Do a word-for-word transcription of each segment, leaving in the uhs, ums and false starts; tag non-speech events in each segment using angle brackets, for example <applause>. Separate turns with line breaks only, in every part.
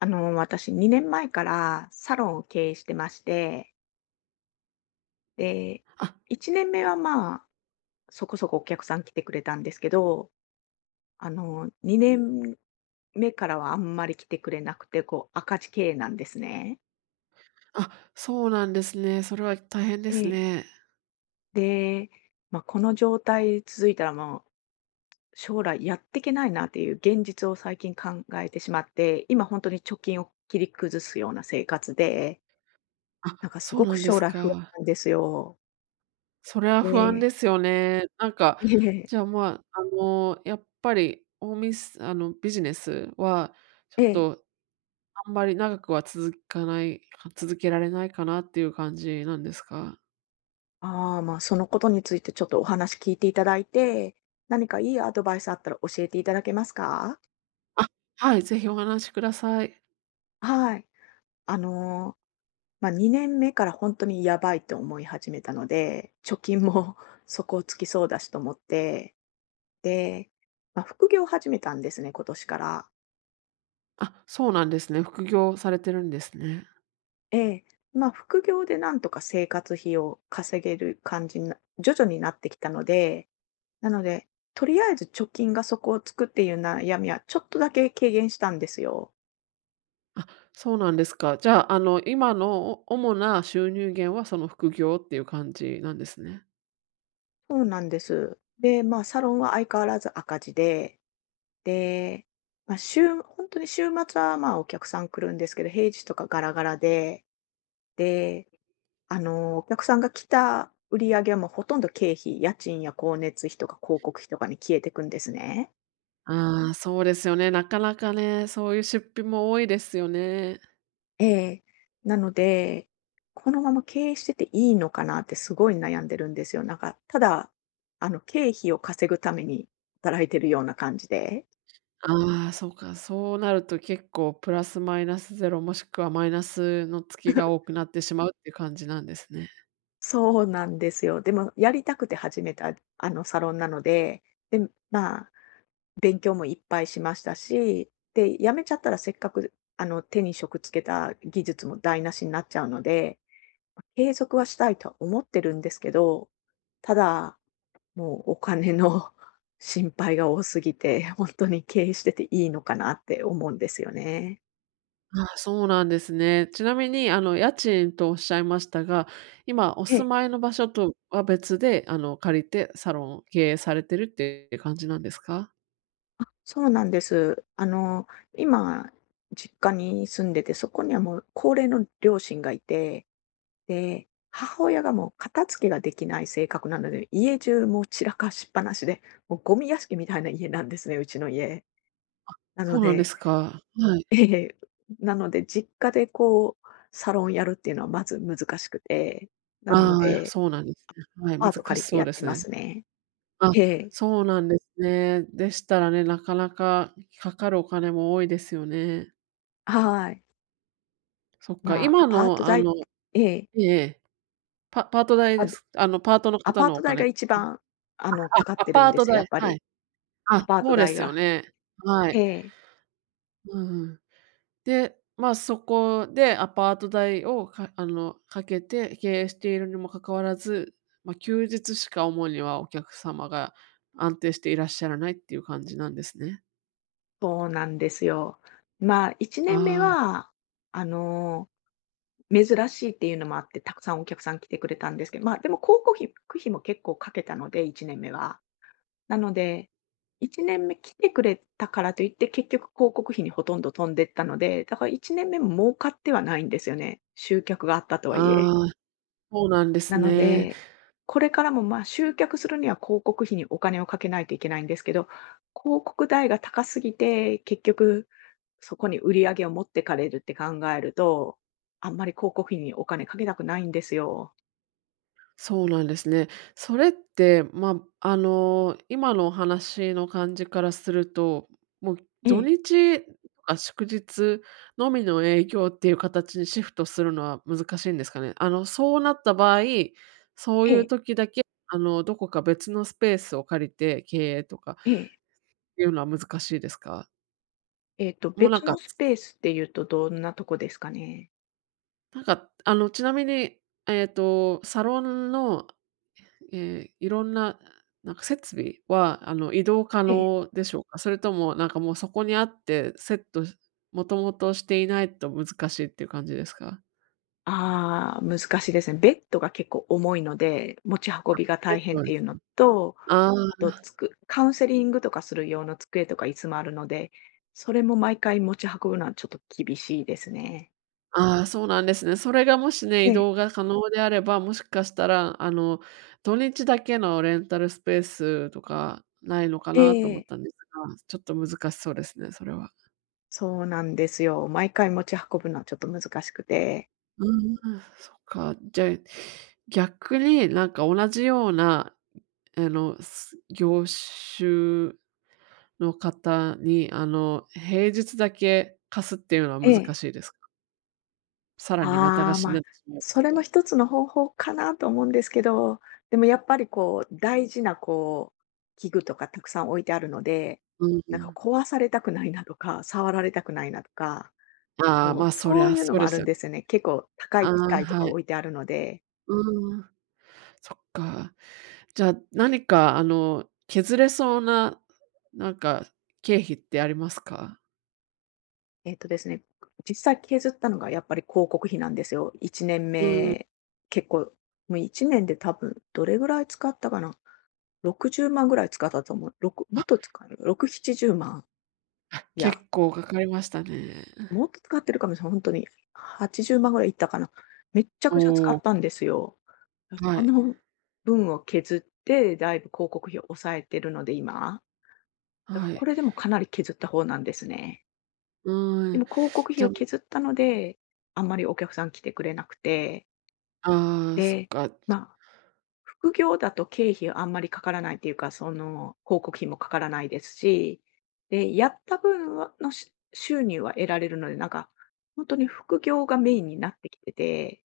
あの、私にねんまえからサロンを経営してまして、で、
あ、
いちねんめはまあ、そこそこお客さん来てくれたんですけど、あの、にねんめからはあんまり来てくれなくて、こう、赤字経営なんですね。
あ、そうなんですね。それは大変で
え
す
え。
ね。
で、まあ、この状態続いたらもう、将来やっていけないなっていう現実を最近考えてしまって、今本当に貯金を切り崩すような生活で、
あ、
なんかす
そう
ご
な
く
んで
将
す
来不安
か。
なんですよ。
それは不安
ね
で
え。
すよね。なんか、
ええ。
じゃあ、まあ、あの、やっぱりおみすあの、ビジネスはち
え
ょっ
え。
とあんまり長くは続かない続けられないかなっていう感じなんですか？
ああ、まあ、そのことについてちょっとお話聞いていただいて、何かいいアドバイスあったら教えていただけますか？
あ、はい、ぜひお話しください。
はい。あの、まあ、にねんめから本当にやばいって思い始めたので、貯金も <laughs> 底をつきそうだしと思って、で、まあ、副業を始めたんですね、今年から。
あ、そうなんですね。副業されてるんですね。
ええ。まあ、副業でなんとか生活費を稼げる感じにな徐々になってきたのでなので、とりあえず貯金が底をつくっていう悩みはちょっとだけ軽減したんですよ。
そうなんですか。じゃあ、あの、今のお主な収入源はその副業っていう感じなんですね。
そうなんです。で、まあ、サロンは相変わらず赤字で、で、まあ、週本当に週末は、まあ、お客さん来るんですけど、平日とかガラガラで、で、あの、お客さんが来た売り上げはもうほとんど経費、家賃や光熱費とか広告費とかに消えてくんですね。
ああ、そうですよね。なかなかね、そういう出費も多いですよね。
ええ。なので、このまま経営してていいのかなってすごい悩んでるんですよ。なんか、ただ、あの、経費を稼ぐために働いてるような感じで。
ああ、そうか、そうなると結構プラスマイナスゼロ、もしくはマイナスの月が多くなってしまうっていう感じなんですね。
そうなんですよ。でも、やりたくて始めた、あの、サロンなので、で、まあ、勉強もいっぱいしましたし、で、辞めちゃったらせっかく、あの、手に職つけた技術も台無しになっちゃうので、継続はしたいとは思ってるんですけど、ただ、もうお金の <laughs> 心配が多すぎて、<laughs> 本当に経営してていいのかなって思うんですよね。
ああ、そうなんですね。ちなみに、あの、家賃とおっしゃいましたが、今お
え
住
え、
まいの場所とは別で、あの、借りてサロンを経営されてるっていう感じなんですか？
あ、そうなんです。あの、今、実家に住んでて、そこにはもう高齢の両親がいて、で、母親がもう片付けができない性格なので、家中もう散らかしっぱなしで、もうゴミ屋敷みたいな家なんですね、うちの家。な
そ
の
うなんで
で
すか。はい。
ええ、なので実家でこう、サロンやるっていうのはまず難しくて、な
あ
の
あ、
で
そうなんですね。はい、
アパート
難し
借りて
そう
やっ
で
て
す
ま
ね。
すね。
あ、
ええ、
そうなんですね。でしたらね、なかなかかかるお金も多いですよね。
はい。
そっか、
まあ、ア
今
パー
の
ト
あ
代
の
ええ、
ええパパート代
あ
です。あの、パートの
ア
方
パー
の
ト
お
代
金
が
って
一
ことあ、
番、あの、かかっ
あ、
てるん
パー
で
ト
すよ、や
代、
っぱ
は
り。
い。あ、
アパー
そ
ト
うで
代
すよ
が。
ね。は
え
い。
え、
うんうん。で、ま、そこでアパート代を、かあの、かけて経営しているにもかかわらず、まあ、休日しか主にはお客様が安定していらっしゃらないっていう感じなんですね。
そうなんですよ。まあ、いちねんめ
ああ、
は、あの、珍しいっていうのもあって、たくさんお客さん来てくれたんですけど、まあ、でも広告費費も結構かけたので、いちねんめは。なので、いちねんめ来てくれたからといって、結局広告費にほとんど飛んでったので、だからいちねんめも儲かってはないんですよね。集客があったとはいえ。
ああ、そうなんで
な
す
の
ね。
で、これからも、ま、集客するには広告費にお金をかけないといけないんですけど、広告代が高すぎて、結局そこに売り上げを持ってかれるって考えると、あんまり広告費にお金かけたくないんですよ。
そうなんですね。それって、まあ、あの、今のお話の感じからすると、もう
え
土
え、
日とか祝日のみの営業っていう形にシフトするのは難しいんですかね？あの、そうなった場合、そう
え
いう
え、
時だけ、あの、どこか別のスペースを借りて経営とか
ええ。
いうのは難しいですか？
えっと、
もうなん
別の
か
スペースっていうとどんなとこですかね？
なんか、あの、ちなみに、えっと、サロンのええ、いろんな、なんか設備は、あの、移動可
ええ。
能でしょうか？それとも、なんかもうそこにあって、セットしもともとしていないと難しいっていう感じですか？
ああ、難しいですね。ベッドが結構重いので、持ち運びが
ベッ
大変っ
ドで
て
す
いうの
か？
と、
あ
あ
あ、
とつくカウンセリングとかする用の机とか椅子もあるので、それも毎回持ち運ぶのはちょっと厳しいですね。
ああ、そうなんですね。それがもしね、移
ね
動が可能であれば、もしかしたら、あの、土日だけのレンタルスペースとかないのか
え
なと
え、
思っ
ね。
たんですが、ちょっと難しそうですね、それは。
そうなんですよ。毎回持ち運ぶのはちょっと難しくて。
うんうん、そっか。じゃあ、逆になんか同じようなあの、す業種の方に、あの、平日だけ貸すっていうの
え
は難
え。
しいですか？さらにまた
ああ、
貸しに
まあ、
なってしまいま
そ
す
れも
が。
一つの方法かなと思うんですけど、でもやっぱりこう、大事なこう、器具とかたくさん置いてあるので、
うんう
なんか
ん。
壊されたくないなとか、触られたくないなとか、
ああ、
も
ま
う
あ、そり
そう
ゃ
いうの
そう
も
で
ある
す
ん
よね。
ですよね。結構高
あ
い
あ、
機械とか
はい。
置いてあるので、
うーん、そっか。じゃあ、何かあの、削れそうな、なんか経費ってありますか？
えっとですね、実際削ったのがやっぱり広告費なんですよ。1年
うん。
目、結構、もういちねんで多分どれぐらい使ったかな、ろくじゅうまんぐらい使ったと思う。ろくもっ
あ、
と使う、ろく、ななじゅうまん。
あ、
いや
結構かかりましたね。
もっと使ってるかもしれない、ほんとに。はちじゅうまんぐらいいったかな。めっちゃくちゃ使
お
っ
お、
たんですよ。だ、
は
そ
い、
の分を削って、だいぶ広告費を抑えてるので、今。だから
は
こ
い。
れでもかなり削った方なんですね。
う
で
ー
も
ん。
広告費
じゃ
を
あ
削ったので、あんまりお客さん来てくれなくて、
ああ、そっ
で、
か。
ま、副業だと経費あんまりかからないっていうか、その、広告費もかからないですし、で、やった分はのし収入は得られるので、なんか、本当に副業がメインになってきてて、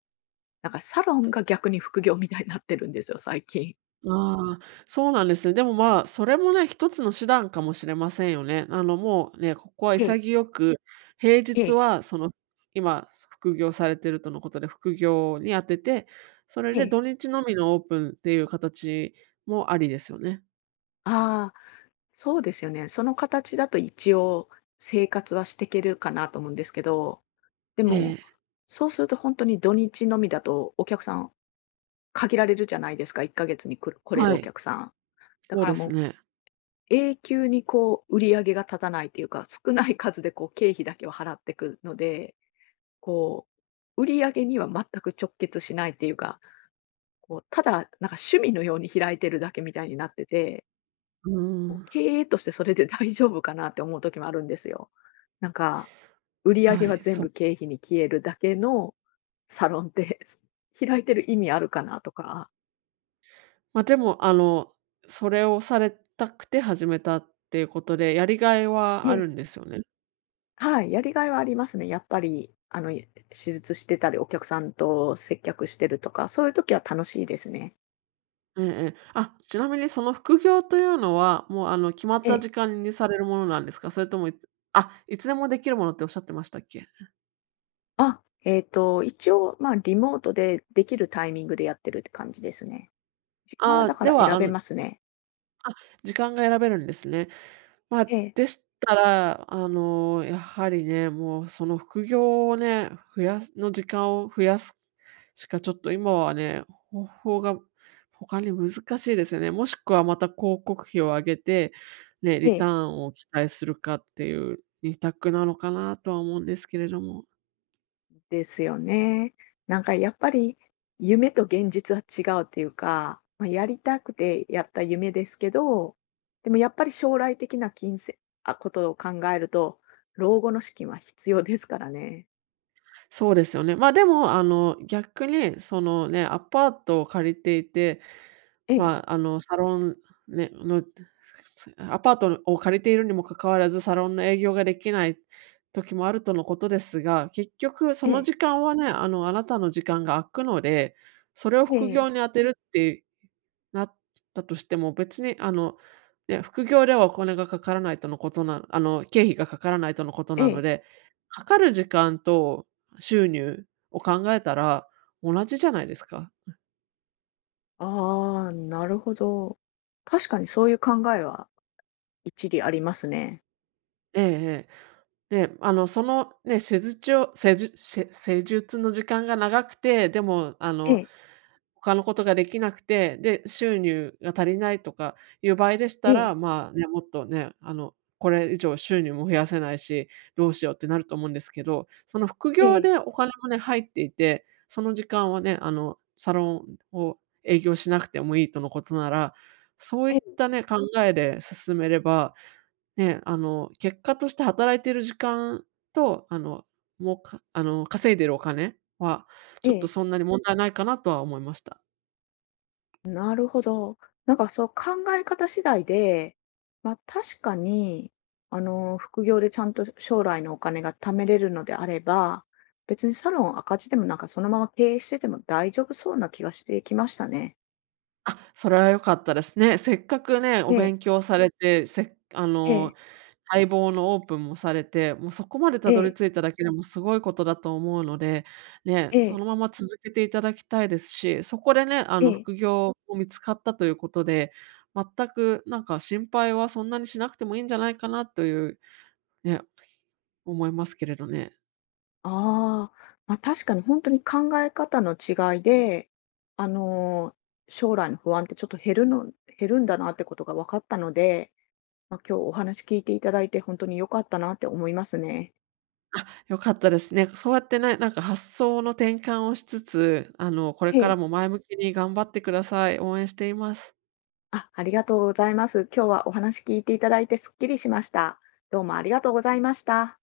なんかサロンが逆に副業みたいになってるんですよ、最近。
ああ、そうなんですね。でも、まあ、それもね、一つの手段かもしれませんよね。あの、もうね、ここは
ええ、
潔く、平
え
日
え、
はその、今、副業されてるとのことで、副業に当てて、それ
え
で
え。
土日のみのオープンっていう形もありですよね。
ああ、そうですよね。その形だと一応生活はしていけるかなと思うんですけど、で
え
も、
え、
そうすると本当に土日のみだとお客さん限られるじゃないですか、いっかげつに来る来れ
は
るお
い、
客さん。だ
そう
から
です
もう
ね。
永久にこう売り上げが立たないっていうか、少ない数でこう経費だけを払っていくので、こう、売り上げには全く直結しないっていうか、こうただなんか趣味のように開いてるだけみたいになってて、
う
こう
ん、
経営としてそれで大丈夫かなって思う時もあるんですよ。なんか、売り上げ
は
は
い、
全
そう。
部経費に消えるだけのサロンって <laughs>、開いてる意味あるかなとか。
まあ、でも、あの、それをされたくて始めたっていうことで、やりがいはあるんですよね？
はい、やりがいはありますね。やっぱり、あの、手術してたり、お客さんと接客してるとか、そういう時は楽しいですね。
ええええ。あ、ちなみにその副業というのは、もうあの、決まっ
え
た
え。
時間にされるものなんですか？それとも、いあ、いつでもできるものっておっしゃってましたっけ？
あ、えっと、一応、まあ、リモートでできるタイミングでやってるって感じですね。時間
あ
はだ
あ、
か
で
ら
は、
選
あ
べ
の、
ますね。
時間が選べるんですね。まあ、
ええ、
でしたら、あの、やはりね、もうその副業をね、増やすの時間を増やすしかちょっと今はね、方法が他に難しいですよね。もしくはまた広告費を上げて、ね、
え
リター
え。
ンを期待するかっていう二択なのかなとは思うんですけれども。
ですよね。なんかやっぱり夢と現実は違うっていうか、まあ、やりたくてやった夢ですけど、でもやっぱり将来的な金銭あ、ことを考えると、老後の資金は必要ですからね。
そうですよね。ま、でも、あの、逆に、そのね、アパートを借りていて、
ええ、
まあ、あの、サロンね、のアパートを借りているにもかかわらず、サロンの営業ができない時もあるとのことですが、結局そ
え
の
え、
時間はね、あの、あなたの時間が空くので、それを
え
副
え、
業に当てるってなったとしても、別にあの、ね、副業ではお金がかからないとのことなあの、経費がかからないとのこと
え
なの
え。
で、かかる時間と収入を考えたら同じじゃないですか。
ああ、なるほど。確かにそういう考えは一理ありますね。
ええええ。ね、あの、そのね、施術をせ術ゅ施術の時間が長くて、でも、あ
え
の、
え、
他のことができなくて、で、収入が足りないとかいう場合でし
え
た
え、
ら、まあ、ね、もっとね、あの、これ以上収入も増やせないし、どうしようってなると思うんですけど、その副
え
業
え、
でお金もね、入っていて、その時間はね、あの、サロンを営業しなくてもいいとのことなら、そうい
え
っ
え、
たね、考えで進めればね、あの、結果として働いてる時間と、あの、もう、かあの、稼いでるお金は、
え
ちょっと
え。
そんなに問題ないかなとは思いました。
なるほど。なんかそう考え方次第で、まあ確かに、あの、副業でちゃんと将来のお金が貯めれるのであれば、別にサロン赤字でもなんかそのまま経営してても大丈夫そうな気がしてきましたね。
あ、それは良かったですね。せっかくね、
え
お
え、
勉強されて、せっあ
え
の
え、
待望のオープンもされて、もうそこまでた
え
どり
え、
着いただけでもすごいことだと思うので、ね、
え
そ
え、
のまま続けていただきたいですし、そこでね、あ
え
の、
え。
副業も見つかったということで、全くなんか心配はそんなにしなくてもいいんじゃないかなという、ね、思いますけれどね。
ああ、まあ確かに本当に考え方の違いで、あの、将来の不安ってちょっと減るの、減るんだなってことが分かったので、まあ、今日お話聞いていただいて本当に良かったなって思いますね。
良かったですね。そうやってね、なんか発想の転換をしつつ、あの、これ
え
から
え。
も前向きに頑張ってください。応援しています。
あ、ありがとうございます。今日はお話聞いていただいてすっきりしました。どうもありがとうございました。